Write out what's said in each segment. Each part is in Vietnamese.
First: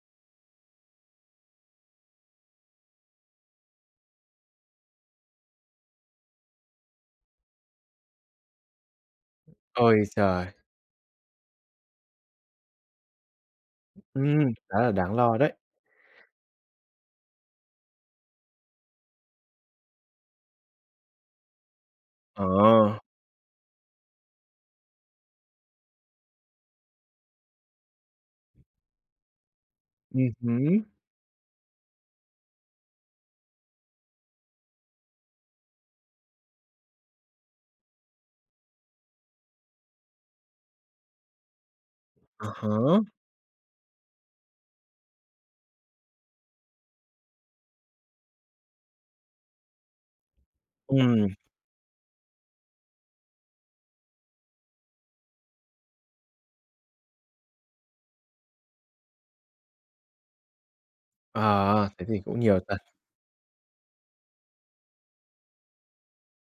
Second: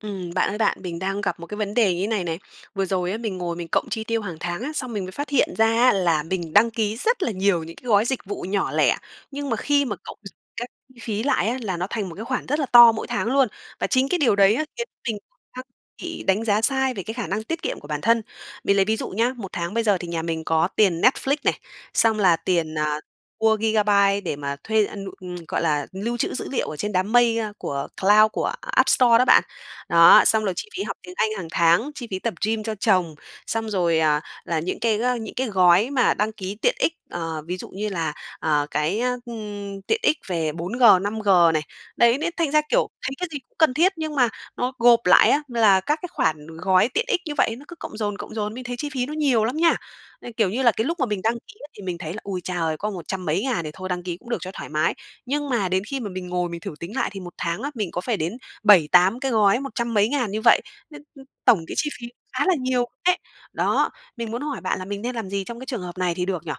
Ừm, bạn ơi bạn, mình đang gặp một cái vấn đề như này này, vừa rồi á, mình ngồi mình cộng chi tiêu hàng tháng á, xong mình mới phát hiện ra á, là mình đăng ký rất là nhiều những cái gói dịch vụ nhỏ lẻ, nhưng mà khi mà Ôi cộng trời! các phí lại á, là nó thành một cái khoản rất là to mỗi tháng luôn, và chính cái điều Ừm, đấy á khá là đáng lo đấy. [unintelligible] bị đánh giá sai về cái khả năng tiết kiệm của bản thân. Mình lấy ví dụ nhá, một tháng bây giờ thì nhà mình có tiền Netflix này, xong là tiền, Ờ. à, mua gigabyte để mà thuê, a, nụ ừm, gọi là, lưu trữ dữ liệu ở trên đám mây, ơ, của cloud của App Store đó bạn. Đó, Ừm xong rồi chi phí hứm. học tiếng Anh hàng tháng, chi phí tập gym cho chồng, xong rồi, à, là những cái, a, những cái gói mà đăng ký tiện ích, ờ, ví dụ như là, ờ, cái, ơ, ừm, tiện ích về 4G, 5G này, đấy, nên thành Ờ ra, kiểu, hả. thấy cái gì cũng cần thiết nhưng mà nó gộp lại á, là các cái khoản gói tiện ích như vậy nó cứ cộng dồn, cộng dồn, mình thấy chi phí nó nhiều lắm nha. À, kiểu như là, cái lúc mà mình Ừm. đăng ký á, thì mình thấy là "Ôi cha ơi! Có một trăm mấy ngàn thì thôi đăng ký cũng được cho thoải mái" nhưng mà đến khi mà mình ngồi mình thử tính lại thì một tháng á, mình có phải đến 7-8 cái gói một trăm mấy ngàn như vậy, nên, ừm, tổng cái À, chi phí thế thì cũng khá là nhiều thật. nhiều [unintelligible] Đó, mình muốn hỏi bạn là mình nên làm gì trong cái trường hợp này thì được nhỉ?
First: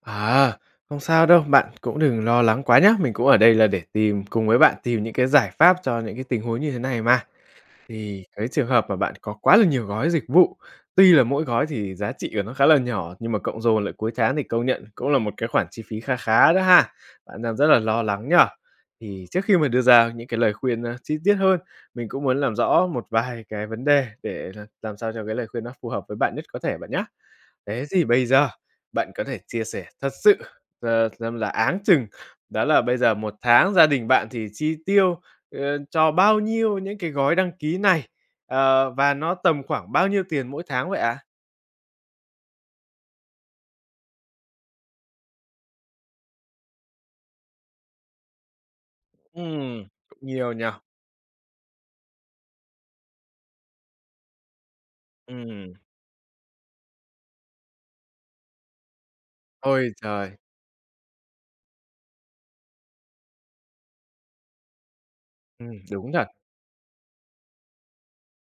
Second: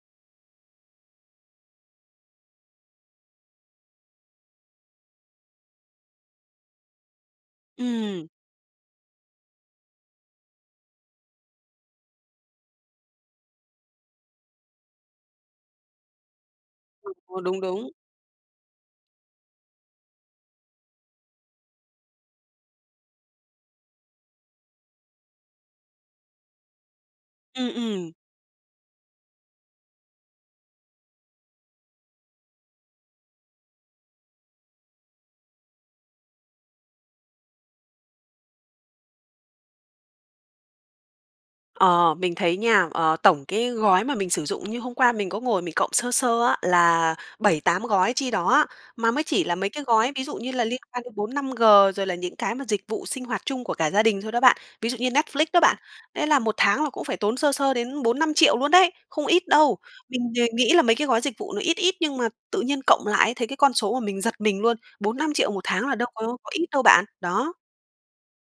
À, không sao đâu, bạn cũng đừng lo lắng quá nhá, mình cũng ở đây là để tìm cùng với bạn tìm những cái giải pháp cho những cái tình huống như thế này mà. Thì Ừm. cái trường hợp mà bạn có quá là nhiều gói dịch vụ, tuy là mỗi gói thì giá trị của nó khá là nhỏ, nhưng mà cộng dồn lại cuối tháng thì công nhận cũng là một cái khoản chi phí kha khá đó ha. [unintelligible] Ờ, Bạn đang đúng, rất là đúng. lo lắng nhỉ? Thì trước khi mà đưa ra những cái lời khuyên chi tiết hơn, mình cũng muốn làm rõ một vài cái vấn đề để là làm sao cho cái lời khuyên nó phù hợp với bạn nhất có thể bạn nhá. Ừm, Thế thì ừm. bây giờ bạn có thể chia sẻ thật sự, à, xem là áng chừng đó là bây giờ một tháng gia đình bạn thì chi tiêu, ờ, cho bao nhiêu những cái gói đăng ký này? Ờ, và nó tầm khoảng bao nhiêu tiền mỗi tháng vậy ạ? Ờ, mình thấy nha, ờ, tổng cái gói mà mình sử dụng như hôm qua mình có ngồi mình cộng sơ sơ á, là 7-8 gói chi đó á. Mà mới chỉ là mấy Ừm, cái gói ví dụ nhiều như nhỉ? là liên quan đến 4G, 5G rồi là những cái mà dịch vụ sinh hoạt chung của cả gia đình thôi đó bạn, ví dụ như Netflix đó Ừm. bạn. Thế là một tháng là cũng phải tốn sơ sơ đến 4.000.000-5.000.000 luôn đấy, không ít đâu! Ôi Mình trời! thì nghĩ là mấy cái gói dịch vụ nó ít ít, nhưng mà tự nhiên cộng lại ấy, thấy cái con số mà mình giật mình luôn, 4.000.000-5.000.000 một Ừm, tháng là đâu đúng thật. có có ít đâu bạn, đó.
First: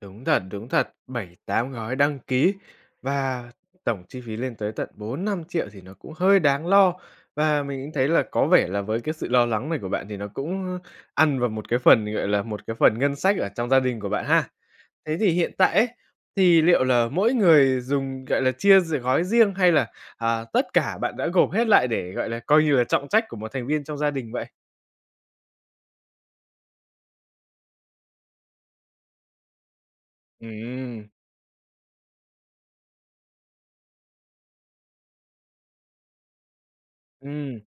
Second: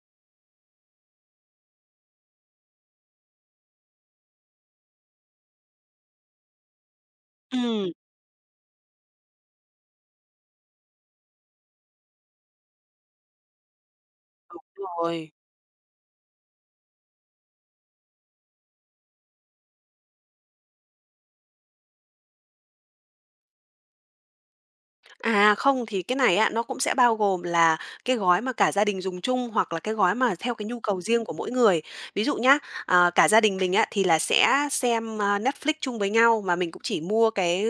Đúng thật, đúng thật. 7-8 gói đăng ký và tổng chi phí lên tới tận 4.000.000-5.000.000 thì nó cũng hơi đáng lo. Và mình cũng Ừm. thấy là có vẻ là với cái sự lo lắng này của bạn, thì nó cũng ăn vào một cái phần, gọi là, một cái phần ngân sách ở trong gia đình của bạn ha. Đúng Thế thì rồi. hiện tại ấy, thì liệu là mỗi người dùng, gọi là, chia d gói riêng hay là, à, tất cả bạn đã gộp hết lại để, gọi là, coi như là trọng trách của một thành viên trong gia đình vậy? À, không, thì cái này á, nó cũng sẽ bao gồm là cái gói mà cả gia đình dùng chung hoặc là cái gói mà theo cái nhu cầu Ừm. riêng của mỗi người. Ví dụ nhá, ờ, cả gia đình mình á, thì là sẽ xem, à, Netflix chung với nhau. Mà mình cũng chỉ mua Ừm. cái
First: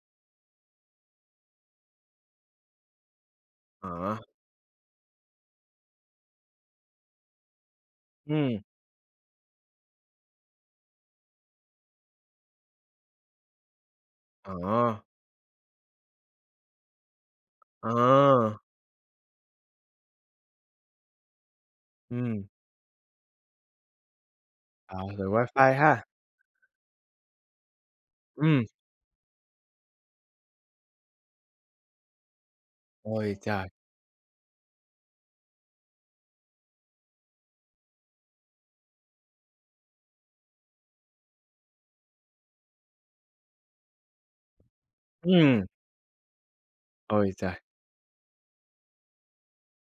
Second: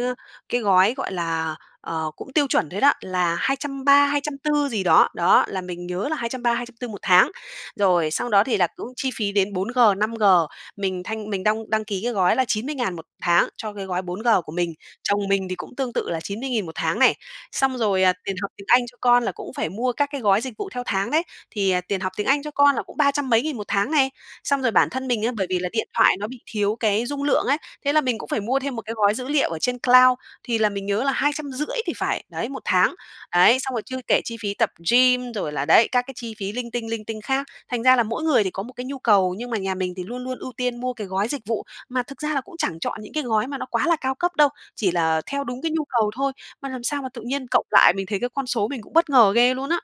cái gói, gọi là, ờ, cũng tiêu chuẩn thôi đó, là hai trăm ba Ờ. hai trăm tư gì đó. Đó, là mình nhớ là 230, 240 một tháng. Rồi, sau đó thì Ừm. là cũng chi phí đến 4G, 5G. Mình thanh mình đong đăng ký cái gói là 90.000 một tháng cho cái gói 4G của mình. Ờ. Chồng mình thì cũng tương tự là 90.000 một tháng này. Xong rồi tiền học Ờ. tiếng Anh cho con là cũng phải mua các cái gói dịch vụ theo tháng đấy. Thì tiền học tiếng Ừm. Anh cho con là cũng ba trăm mấy nghìn một tháng này. Xong rồi bản À, thân mình rồi, ấy, bởi vì là wifi điện ha. thoại nó bị thiếu cái dung lượng ấy, thế là mình cũng phải mua Ừm. thêm cái gói dữ liệu ở trên cloud, thì là mình nhớ là 250 thì phải, đấy, một tháng. Ôi Đấy, trời! xong rồi chưa kể chi phí tập gym rồi là, đấy, các cái chi phí linh tinh, linh tinh khác. Thành ra là mỗi người thì có một cái nhu cầu, nhưng mà nhà mình thì luôn luôn ưu tiên mua cái gói dịch vụ. Mà thực ra là cũng chẳng chọn những cái gói mà nó quá là cao cấp đâu, chỉ là theo đúng Ừm. cái nhu cầu thôi. Mà làm sao mà tự Ôi nhiên trời! cộng lại mình thấy cái con số mình cũng bất ngờ ghê luôn á.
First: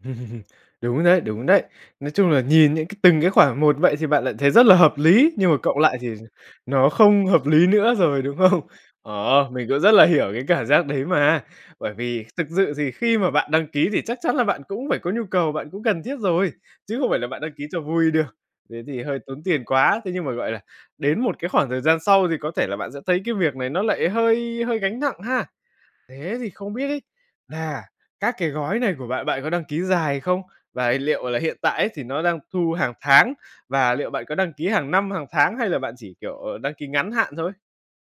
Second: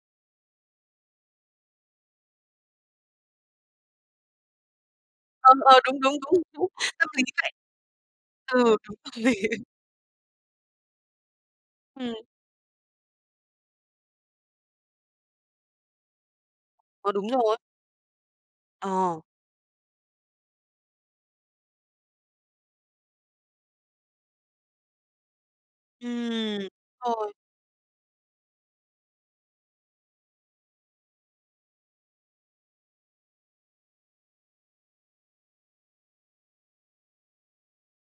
Đúng rồi đấy, đúng đấy! Nói chung là nhìn những cái từng cái khoản một vậy thì bạn lại thấy rất là hợp lý, nhưng Ờ, mà cộng ờ, lại đúng, thì đúng, đúng, đúng, nó tâm lý không hợp vậy. lý nữa rồi, đúng không? Ừ, đúng rồi. Ờ, mình cũng rất là hiểu cái cảm giác đấy mà, bởi Ừm. vì thực sự thì khi mà bạn đăng ký thì chắc chắn là bạn cũng phải có nhu cầu, bạn cũng cần thiết rồi, chứ không Ờ, phải là đúng bạn đăng rồi. ký cho vui được thế thì hơi Ờ. tốn tiền quá. Thế nhưng mà, gọi là, đến một cái khoảng thời gian sau thì có thể là bạn sẽ thấy cái việc này nó lại hơi hơi gánh nặng ha? Thế thì Ừm, không biết ấy, thôi. là các cái gói này của bạn bạn có đăng ký dài không? Và liệu là hiện tại ấy thì nó đang thu hàng tháng và liệu bạn có đăng ký hàng năm, hàng tháng hay là bạn chỉ, kiểu, ờ, đăng ký ngắn hạn thôi?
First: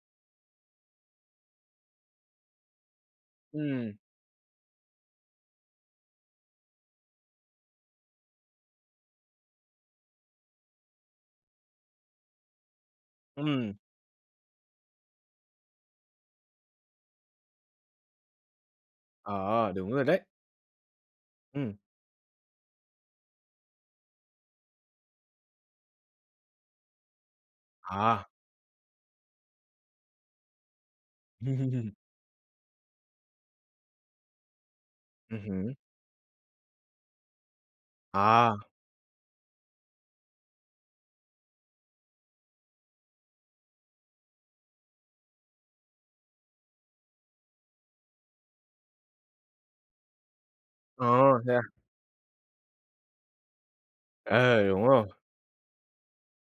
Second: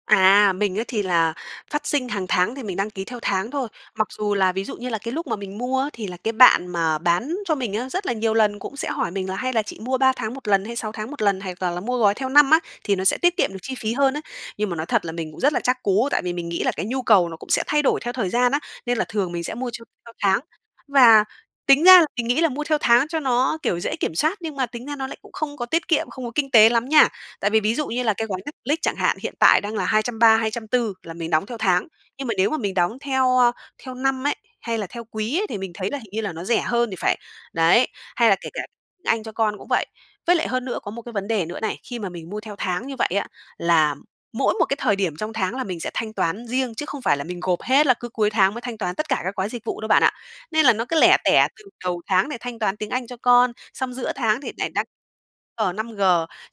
À, mình ấy thì là phát sinh hàng tháng thì mình đăng ký theo tháng thôi. Ừm. Mặc dù là ví dụ như là cái lúc mà mình mua á, thì là cái bạn mà bán cho mình á, rất là nhiều lần cũng sẽ hỏi mình là "Hay là chị mua 3 tháng một lần, hay 6 tháng một lần, hoặc là là mua gói theo năm á, thì nó sẽ tiết kiệm được Ừm. chi phí hơn á." Nhưng mà nói thật là mình rất là chắc cú, tại vì mình nghĩ là cái nhu cầu nó cũng sẽ thay đổi theo thời gian á, nên là thường mình sẽ mua Ờ, cho đúng rồi theo đấy. tháng. Và Ừm. tính ra là mình nghĩ là mua theo tháng cho nó, kiểu, dễ kiểm soát, nhưng mà tính ra nó lại cũng không có tiết kiệm, không có kinh tế lắm nha. Tại vì ví dụ như là À. cái gói Netflix chẳng hạn, hiện tại đang là 230, 240 là mình đóng theo tháng, nhưng mà nếu mà mình đóng theo, a, theo năm ấy, hay là theo quý Ừm ấy thì mình hứm. thấy là hình như là nó rẻ hơn thì phải. Đấy, hay là kể À. cả tiếng Anh cho con cũng vậy. Với lại hơn nữa có một cái vấn đề nữa này, khi mà mình mua theo tháng như vậy á, là mỗi một cái thời điểm trong tháng là mình sẽ thanh toán riêng chứ không phải là mình gộp hết là cứ cuối tháng mới thanh toán tất cả các gói dịch vụ đâu bạn ạ. Nên là nó cứ Ờ, lẻ tẻ thế à? từ đầu tháng nè thanh toán tiếng Anh cho con, xong giữa tháng thì Ờ, lại đăng đúng rồi. G, 5G,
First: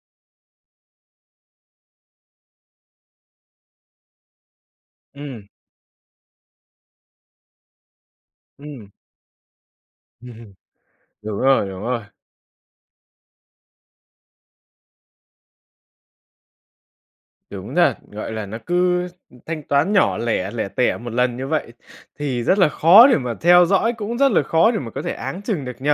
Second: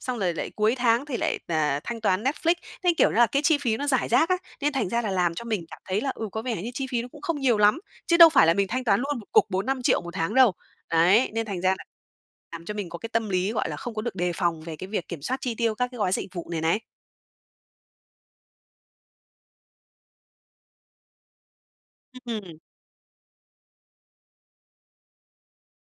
xong rồi lại cuối tháng thì lại, ờ, thanh toán Netflix. Thấy, kiểu như là, cái chi phí nó rải rác á, nên thành ra là làm cho Ừm. mình cảm thấy là, ừ, có vẻ như chi phí nó cũng không nhiều lắm, chứ đâu phải là mình thanh Ừm. toán luôn một cục 4.000.000-5.000.000 một tháng đâu. Đấy, Đúng nên thành rồi, ra đúng là rồi. làm cho mình có cái tâm lý, gọi là, không có được đề phòng về cái việc kiểm soát chi tiêu các cái gói dịch vụ này này. Đúng rồi, gọi là, nó cứ thanh toán nhỏ lẻ, lẻ tẻ một lần như vậy thì rất Ừm. là khó để mà theo dõi, cũng rất là khó để mà có thể áng chừng được nhỉ?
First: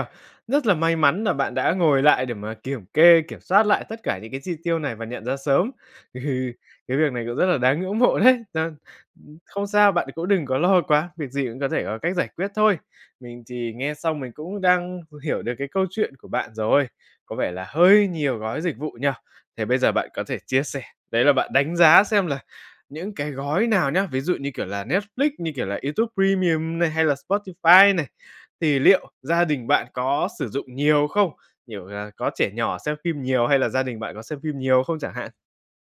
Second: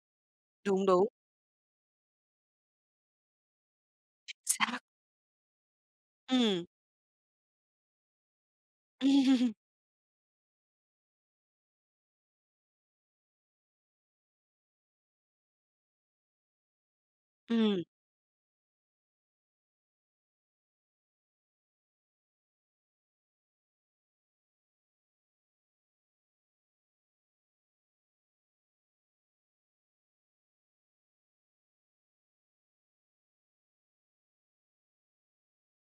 Rất là Đúng, may đúng. mắn là bạn đã ngồi lại để mà kiểm kê, kiểm soát lại tất cả những Chính cái chi tiêu xác. này và nhận ra sớm, thì Ừm. cái việc này cũng rất là đáng ngưỡng mộ đấy. Ừm, không sao, bạn cũng đừng có lo quá, việc gì cũng có thể có cách giải quyết thôi. Mình thì nghe xong mình cũng đang h hiểu được cái câu chuyện của bạn rồi, có vẻ là Ừm. hơi nhiều gói dịch vụ nhỉ? Thì bây giờ bạn có thể chia sẻ đấy là bạn đánh giá xem là những cái gói nào nhá, ví dụ như, kiểu, là Netflix, như, kiểu, là YouTube Premium này, hay là Spotify này, thì liệu gia đình bạn có sử dụng nhiều không? Kiểu là, có trẻ nhỏ xem phim nhiều hay là gia đình bạn có xem phim nhiều không chẳng hạn?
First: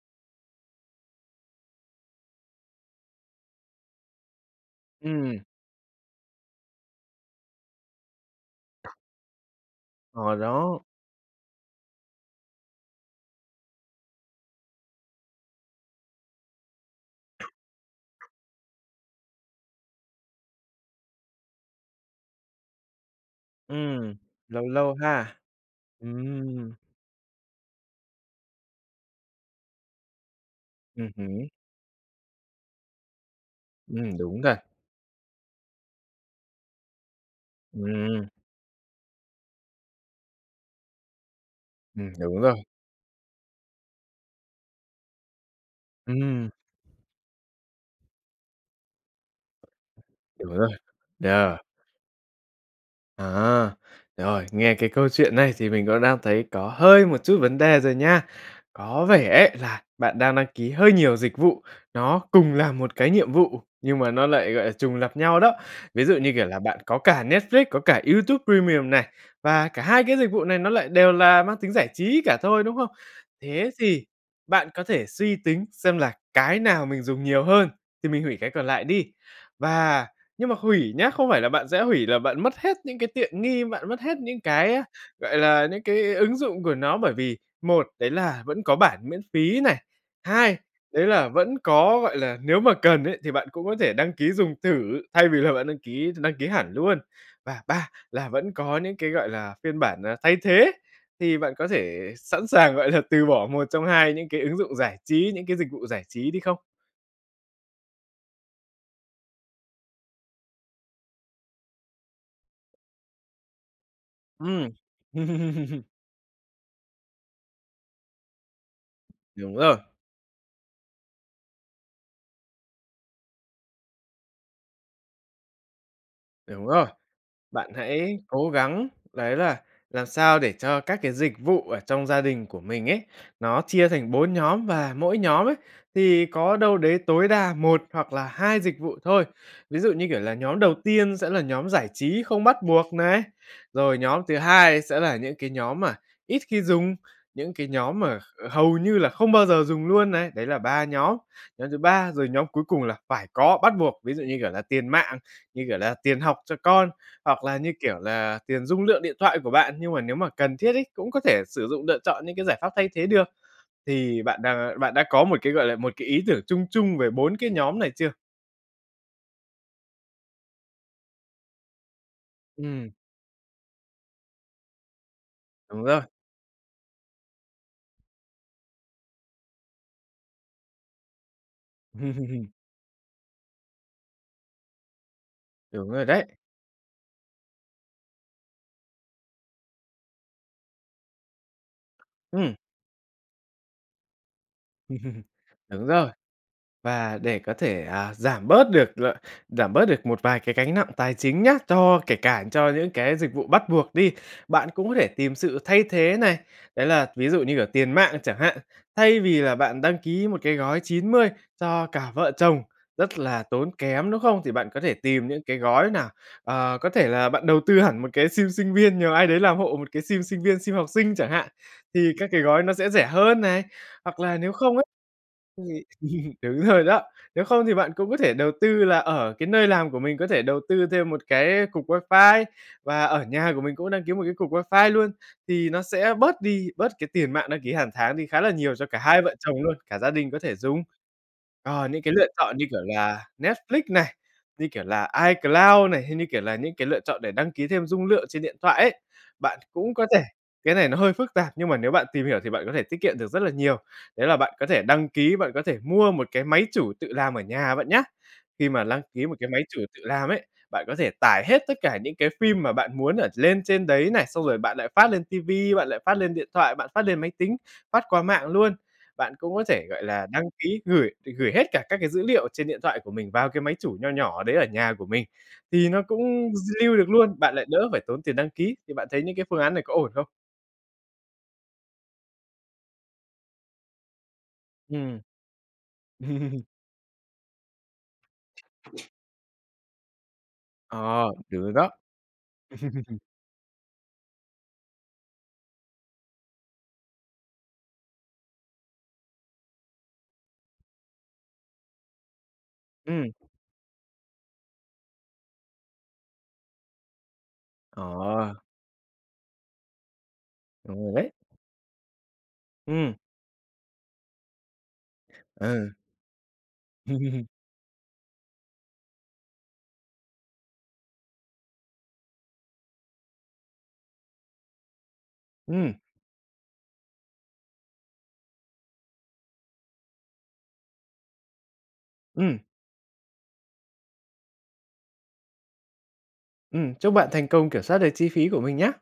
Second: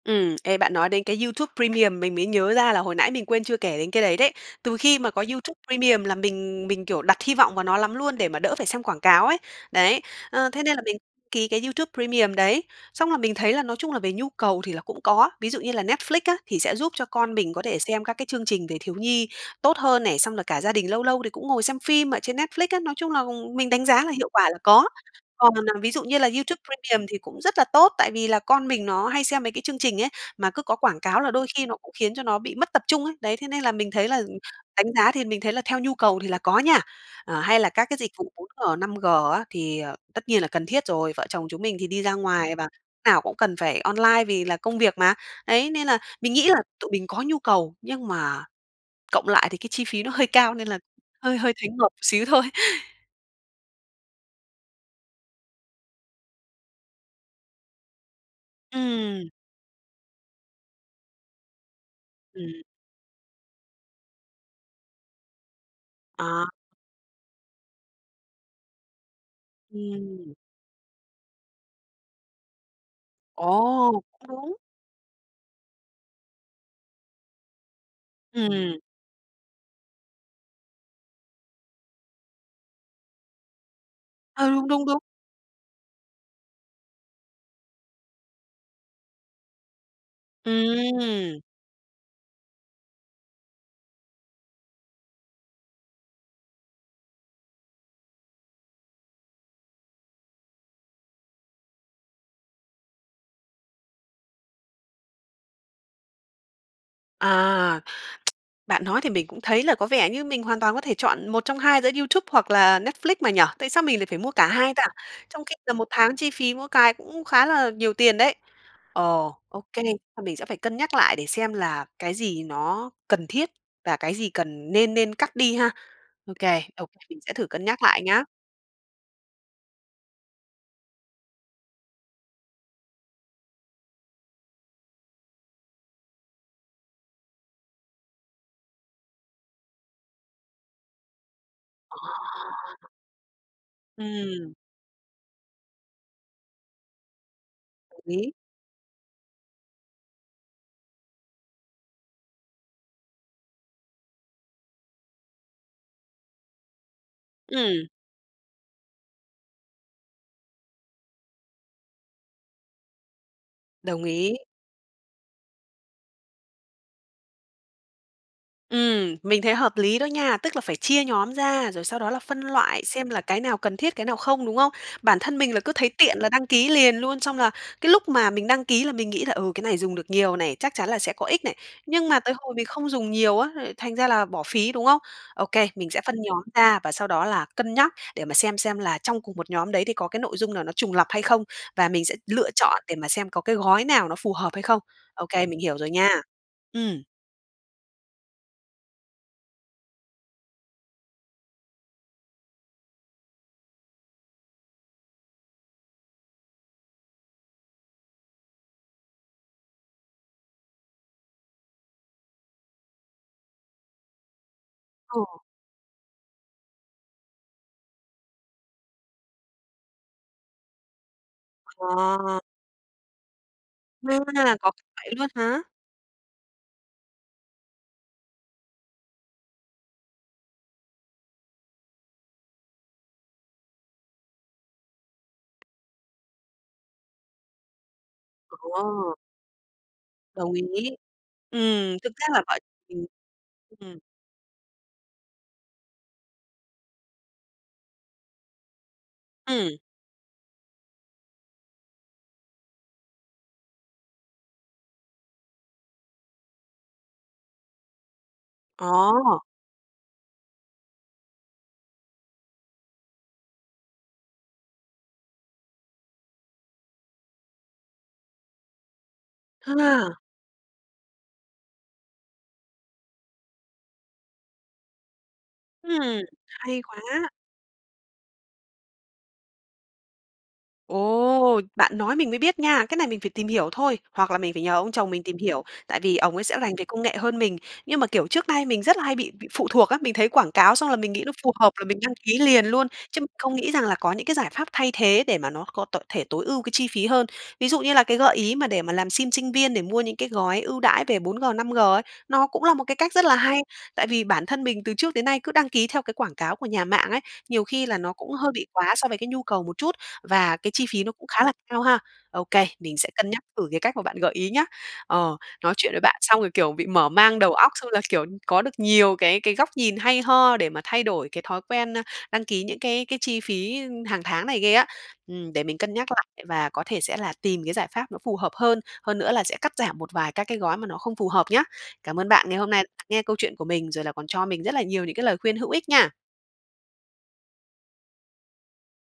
Ừm, ê, bạn nói đến cái YouTube Premium mình mới nhớ ra là hồi nãy mình quên chưa kể đến cái đấy đấy. Từ khi mà có Ừm. YouTube Premium là mình mình, kiểu, đặt hy vọng vào nó lắm luôn để mà đỡ phải xem quảng cáo ấy, đấy, Ờ, ờ, thế nên là đó. mình ký cái YouTube Premium đấy, xong là mình thấy là nói chung là về nhu cầu thì là cũng có, ví dụ như là Netflix á thì sẽ giúp cho con mình có thể xem các cái chương trình về thiếu nhi tốt hơn này, xong là cả gia đình lâu lâu thì cũng ngồi xem phim ở trên Netflix á, nói chung là mình đánh giá là Ừm. hiệu quả là Lâu có. lâu ha. Còn, à, ví dụ như là YouTube Ừm. Premium thì cũng rất là tốt, tại vì là con mình nó hay xem mấy cái chương trình ấy, mà cứ có quảng Ừm cáo là hứm. đôi khi nó cũng khiến cho nó bị mất tập trung ấy, đấy, thế nên là mình thấy Ừm, là đúng rồi. đánh giá thì mình thấy là theo nhu cầu thì là có nha. Ờ, hay là các cái dịch Ừm. vụ 4G, 5G á thì, à, tất nhiên là cần thiết rồi, vợ chồng chúng mình thì đi Ừm, ra đúng ngoài và rồi. lúc nào cũng cần phải online vì là công việc mà. Đấy, nên là mình nghĩ Ừm. là tụi mình có nhu cầu nhưng mà cộng lại thì cái chi phí nó hơi Đúng cao rồi, nên là hơi hơi yeah. thấy ngợp một xíu thôi. À, rồi, nghe cái câu chuyện này thì mình cũng đang thấy có hơi một chút vấn đề rồi nha, có vẻ Ừm. ấy là bạn đang đăng ký hơi nhiều dịch vụ, nó cùng Ừm. làm một cái nhiệm vụ nhưng mà nó lại, gọi là, trùng lặp nhau đó. Ví dụ như kiểu À. là bạn có cả Netflix, có cả YouTube Premium này, và cả hai cái dịch Ừm. vụ này nó lại đều là mang tính giải trí cả thôi, đúng không? Thế Ồ, thì cũng đúng! bạn có thể suy tính xem là cái nào mình dùng nhiều hơn thì mình hủy cái còn Ừm. lại đi, và nhưng mà hủy nhá, không phải là bạn sẽ hủy là bạn mất hết những cái tiện nghi, bạn mất hết những Ờ, đúng, cái, đúng, đúng! gọi là, những cái ứng dụng của nó, bởi vì một, đấy là vẫn có bản miễn phí này, hai, đấy là Ừm. vẫn có, gọi là, nếu mà cần ấy thì bạn cũng có thể đăng ký dùng thử thay vì là bạn đăng ký đăng ký hẳn luôn và ba là vẫn có những cái, gọi là, phiên bản, à, thay thế. Thì bạn có thể sẵn sàng, gọi là, từ bỏ một trong hai những cái ứng dụng giải trí, những cái dịch vụ giải trí đi không? À. Bạn nói thì mình cũng thấy là có vẻ như mình hoàn toàn có thể chọn 1 trong 2 giữa YouTube hoặc là Netflix mà nhỉ? Tại sao mình lại phải mua cả Ừm. hai ta? Trong khi là một tháng chi phí mỗi cái cũng khá là nhiều tiền đấy. Ờ, Đúng OK, rồi. a, mình sẽ phải cân nhắc lại để xem là cái gì nó cần thiết và cái gì cần nên nên cắt đi ha. OK, Đúng rồi. OK, mình sẽ thử cân Bạn nhắc lại hãy nhá. cố gắng đấy là làm sao để cho các cái dịch vụ ở trong gia đình của mình ấy, nó chia thành 4 nhóm, và mỗi nhóm ấy thì có đâu đấy tối đa 1 hoặc là 2 dịch vụ thôi. Ví dụ như, kiểu, là nhóm đầu tiên sẽ là nhóm giải trí không bắt buộc này, rồi nhóm thứ Ừm. hai sẽ là những cái nhóm mà ít khi dùng, những cái Đồng nhóm mà ý. kh hầu như là không bao giờ dùng luôn này. Đấy là 3 nhóm, nhóm thứ ba rồi, nhóm cuối cùng là phải có, bắt buộc, ví dụ, như kiểu là tiền mạng, như kiểu là tiền học cho con, hoặc là, như Ừm. kiểu là, tiền dung lượng điện thoại của bạn. Nhưng mà nếu mà cần thiết ấy, cũng có thể sử dụng lựa chọn những cái giải pháp thay thế được. Đồng Thì ý. bạn đang bạn đã có một cái, gọi là, một cái ý tưởng chung chung về 4 cái nhóm này chưa? Ừm, mình thấy hợp lý đó nha, tức là phải chia nhóm ra, rồi sau đó là phân loại, Ừm. xem là cái nào cần thiết, cái nào không, đúng không? Bản thân mình là cứ Đúng thấy rồi. tiện là đăng ký liền luôn, xong là cái lúc mà mình đăng ký là mình nghĩ là "Ừ, cái này dùng được nhiều này, chắc chắn là sẽ có ích này", nhưng mà tới hồi mình không dùng nhiều á, lại thành ra là bỏ phí, đúng không? Ô kê, Đúng mình sẽ rồi phân đấy. nhóm ra và sau đó là cân nhắc để mà xem xem là trong cùng 1 nhóm đấy thì có cái nội dung nào nó trùng lặp hay không và mình sẽ lựa Ừm. chọn để mà xem có cái gói nào nó phù hợp hay không. Ô kê, mình hiểu Đúng rồi rồi. nha. Ừm. Và để có thể, à, giảm bớt được l giảm bớt được một vài cái gánh nặng tài chính nhá, cho kể cả cho những cái dịch vụ bắt buộc đi, bạn cũng có thể tìm sự thay thế này, đấy là, ví dụ như cả tiền mạng chẳng hạn, thay vì là bạn đăng ký một cái gói 90 cho cả vợ chồng rất là tốn kém, đúng không? Thì bạn có thể Ờ. tìm những cái gói nào, ờ, có thể là bạn đầu tư hẳn một cái sim sinh viên, nhờ ai đấy làm hộ một cái sim sinh viên, sim học sinh chẳng hạn, thì các À! cái gói nó sẽ rẻ hơn này, hoặc là nếu À! Có không ấy vậy luôn hả? thì đúng rồi đó, nếu không thì bạn cũng có thể đầu tư là ở cái nơi làm của mình có thể đầu tư thêm một cái cục wifi và ở nhà của mình cũng đăng ký một cái cục wifi luôn thì nó sẽ bớt đi, bớt cái tiền mạng đăng ký hàng tháng đi khá là nhiều cho cả Ờ. hai vợ chồng luôn, cả gia đình có Đồng thể dùng. ý. Ờ, Ừm, những tương cái tác lựa là chọn vậy, như kiểu ừm. là Ừm. Netflix Ừm. này, như kiểu là iCloud này, hay như kiểu là những cái lựa chọn để đăng ký thêm dung lượng trên điện thoại ấy, bạn Ừm. cũng có thể cái này nó hơi phức tạp, nhưng mà nếu bạn tìm hiểu thì bạn có thể tiết kiệm được rất là nhiều. Đấy là bạn có thể đăng ký, bạn có thể mua một cái máy chủ tự làm ở nhà bạn nhá. Khi mà đăng ký một À! cái máy chủ tự làm ấy, bạn có thể tải hết tất cả những cái phim mà bạn muốn ở lên trên đấy này, xong rồi bạn lại phát lên ti vi, bạn lại phát lên điện thoại, bạn phát lên máy tính, phát qua mạng luôn. Bạn cũng có thể, gọi À! là, đăng ký gửi gửi hết cả các cái dữ liệu ở trên điện thoại của mình vào cái máy chủ nho nhỏ đấy ở nhà của mình thì nó Ừm, cũng hay lưu được quá! luôn, bạn lại đỡ phải tốn tiền đăng ký, thì bạn thấy những cái phương án này có ổn không? Ồ! Bạn nói mình mới biết nha. Cái này mình phải tìm hiểu thôi, hoặc là mình phải nhờ ông chồng Ừm. mình tìm hiểu, tại vì ổng ấy sẽ rành về công nghệ hơn mình, nhưng mà, kiểu, trước nay mình rất là hay bị bị phụ thuộc á. Mình thấy quảng cáo xong là mình Ờ, nghĩ nó phù đúng rồi hợp là đó. mình đăng ký liền luôn chứ không nghĩ rằng là có những cái giải pháp thay thế để mà nó có tội thể tối ưu cái chi phí hơn. Ví dụ như là cái gợi ý mà để mà làm sim sinh viên để mua những cái gói ưu đãi về 4G, 5G ấy, nó cũng là một cái cách rất Ừm. là hay, tại vì bản thân mình từ trước đến nay cứ đăng ký theo cái quảng cáo của nhà mạng ấy, nhiều khi là nó cũng hơi Ờ. bị quá so với cái nhu cầu một chút và cái chi Ổn phí nó rồi cũng đấy. khá là cao ha. Okay, mình sẽ Ừm. cân nhắc thử cái cách mà bạn gợi ý nhá. Ờ, nói chuyện Ừ. với bạn xong rồi, kiểu, bị mở mang đầu óc, xong là, kiểu, có được nhiều cái cái góc nhìn hay ho để mà thay đổi cái thói quen, a, đăng ký những cái cái chi phí hàng tháng này ghê á. Ừm, để mình cân Ừm. nhắc lại và có thể sẽ là tìm cái giải pháp nó phù hợp hơn, hơn nữa là sẽ cắt giảm một vài các cái gói mà nó không phù hợp nhá. Cảm ơn bạn ngày Ừm. hôm nay nghe câu chuyện của mình rồi là còn cho mình rất là nhiều những cái lời khuyên hữu ích nha. Ừm, chúc bạn thành công kiểm soát được chi phí của mình nhá.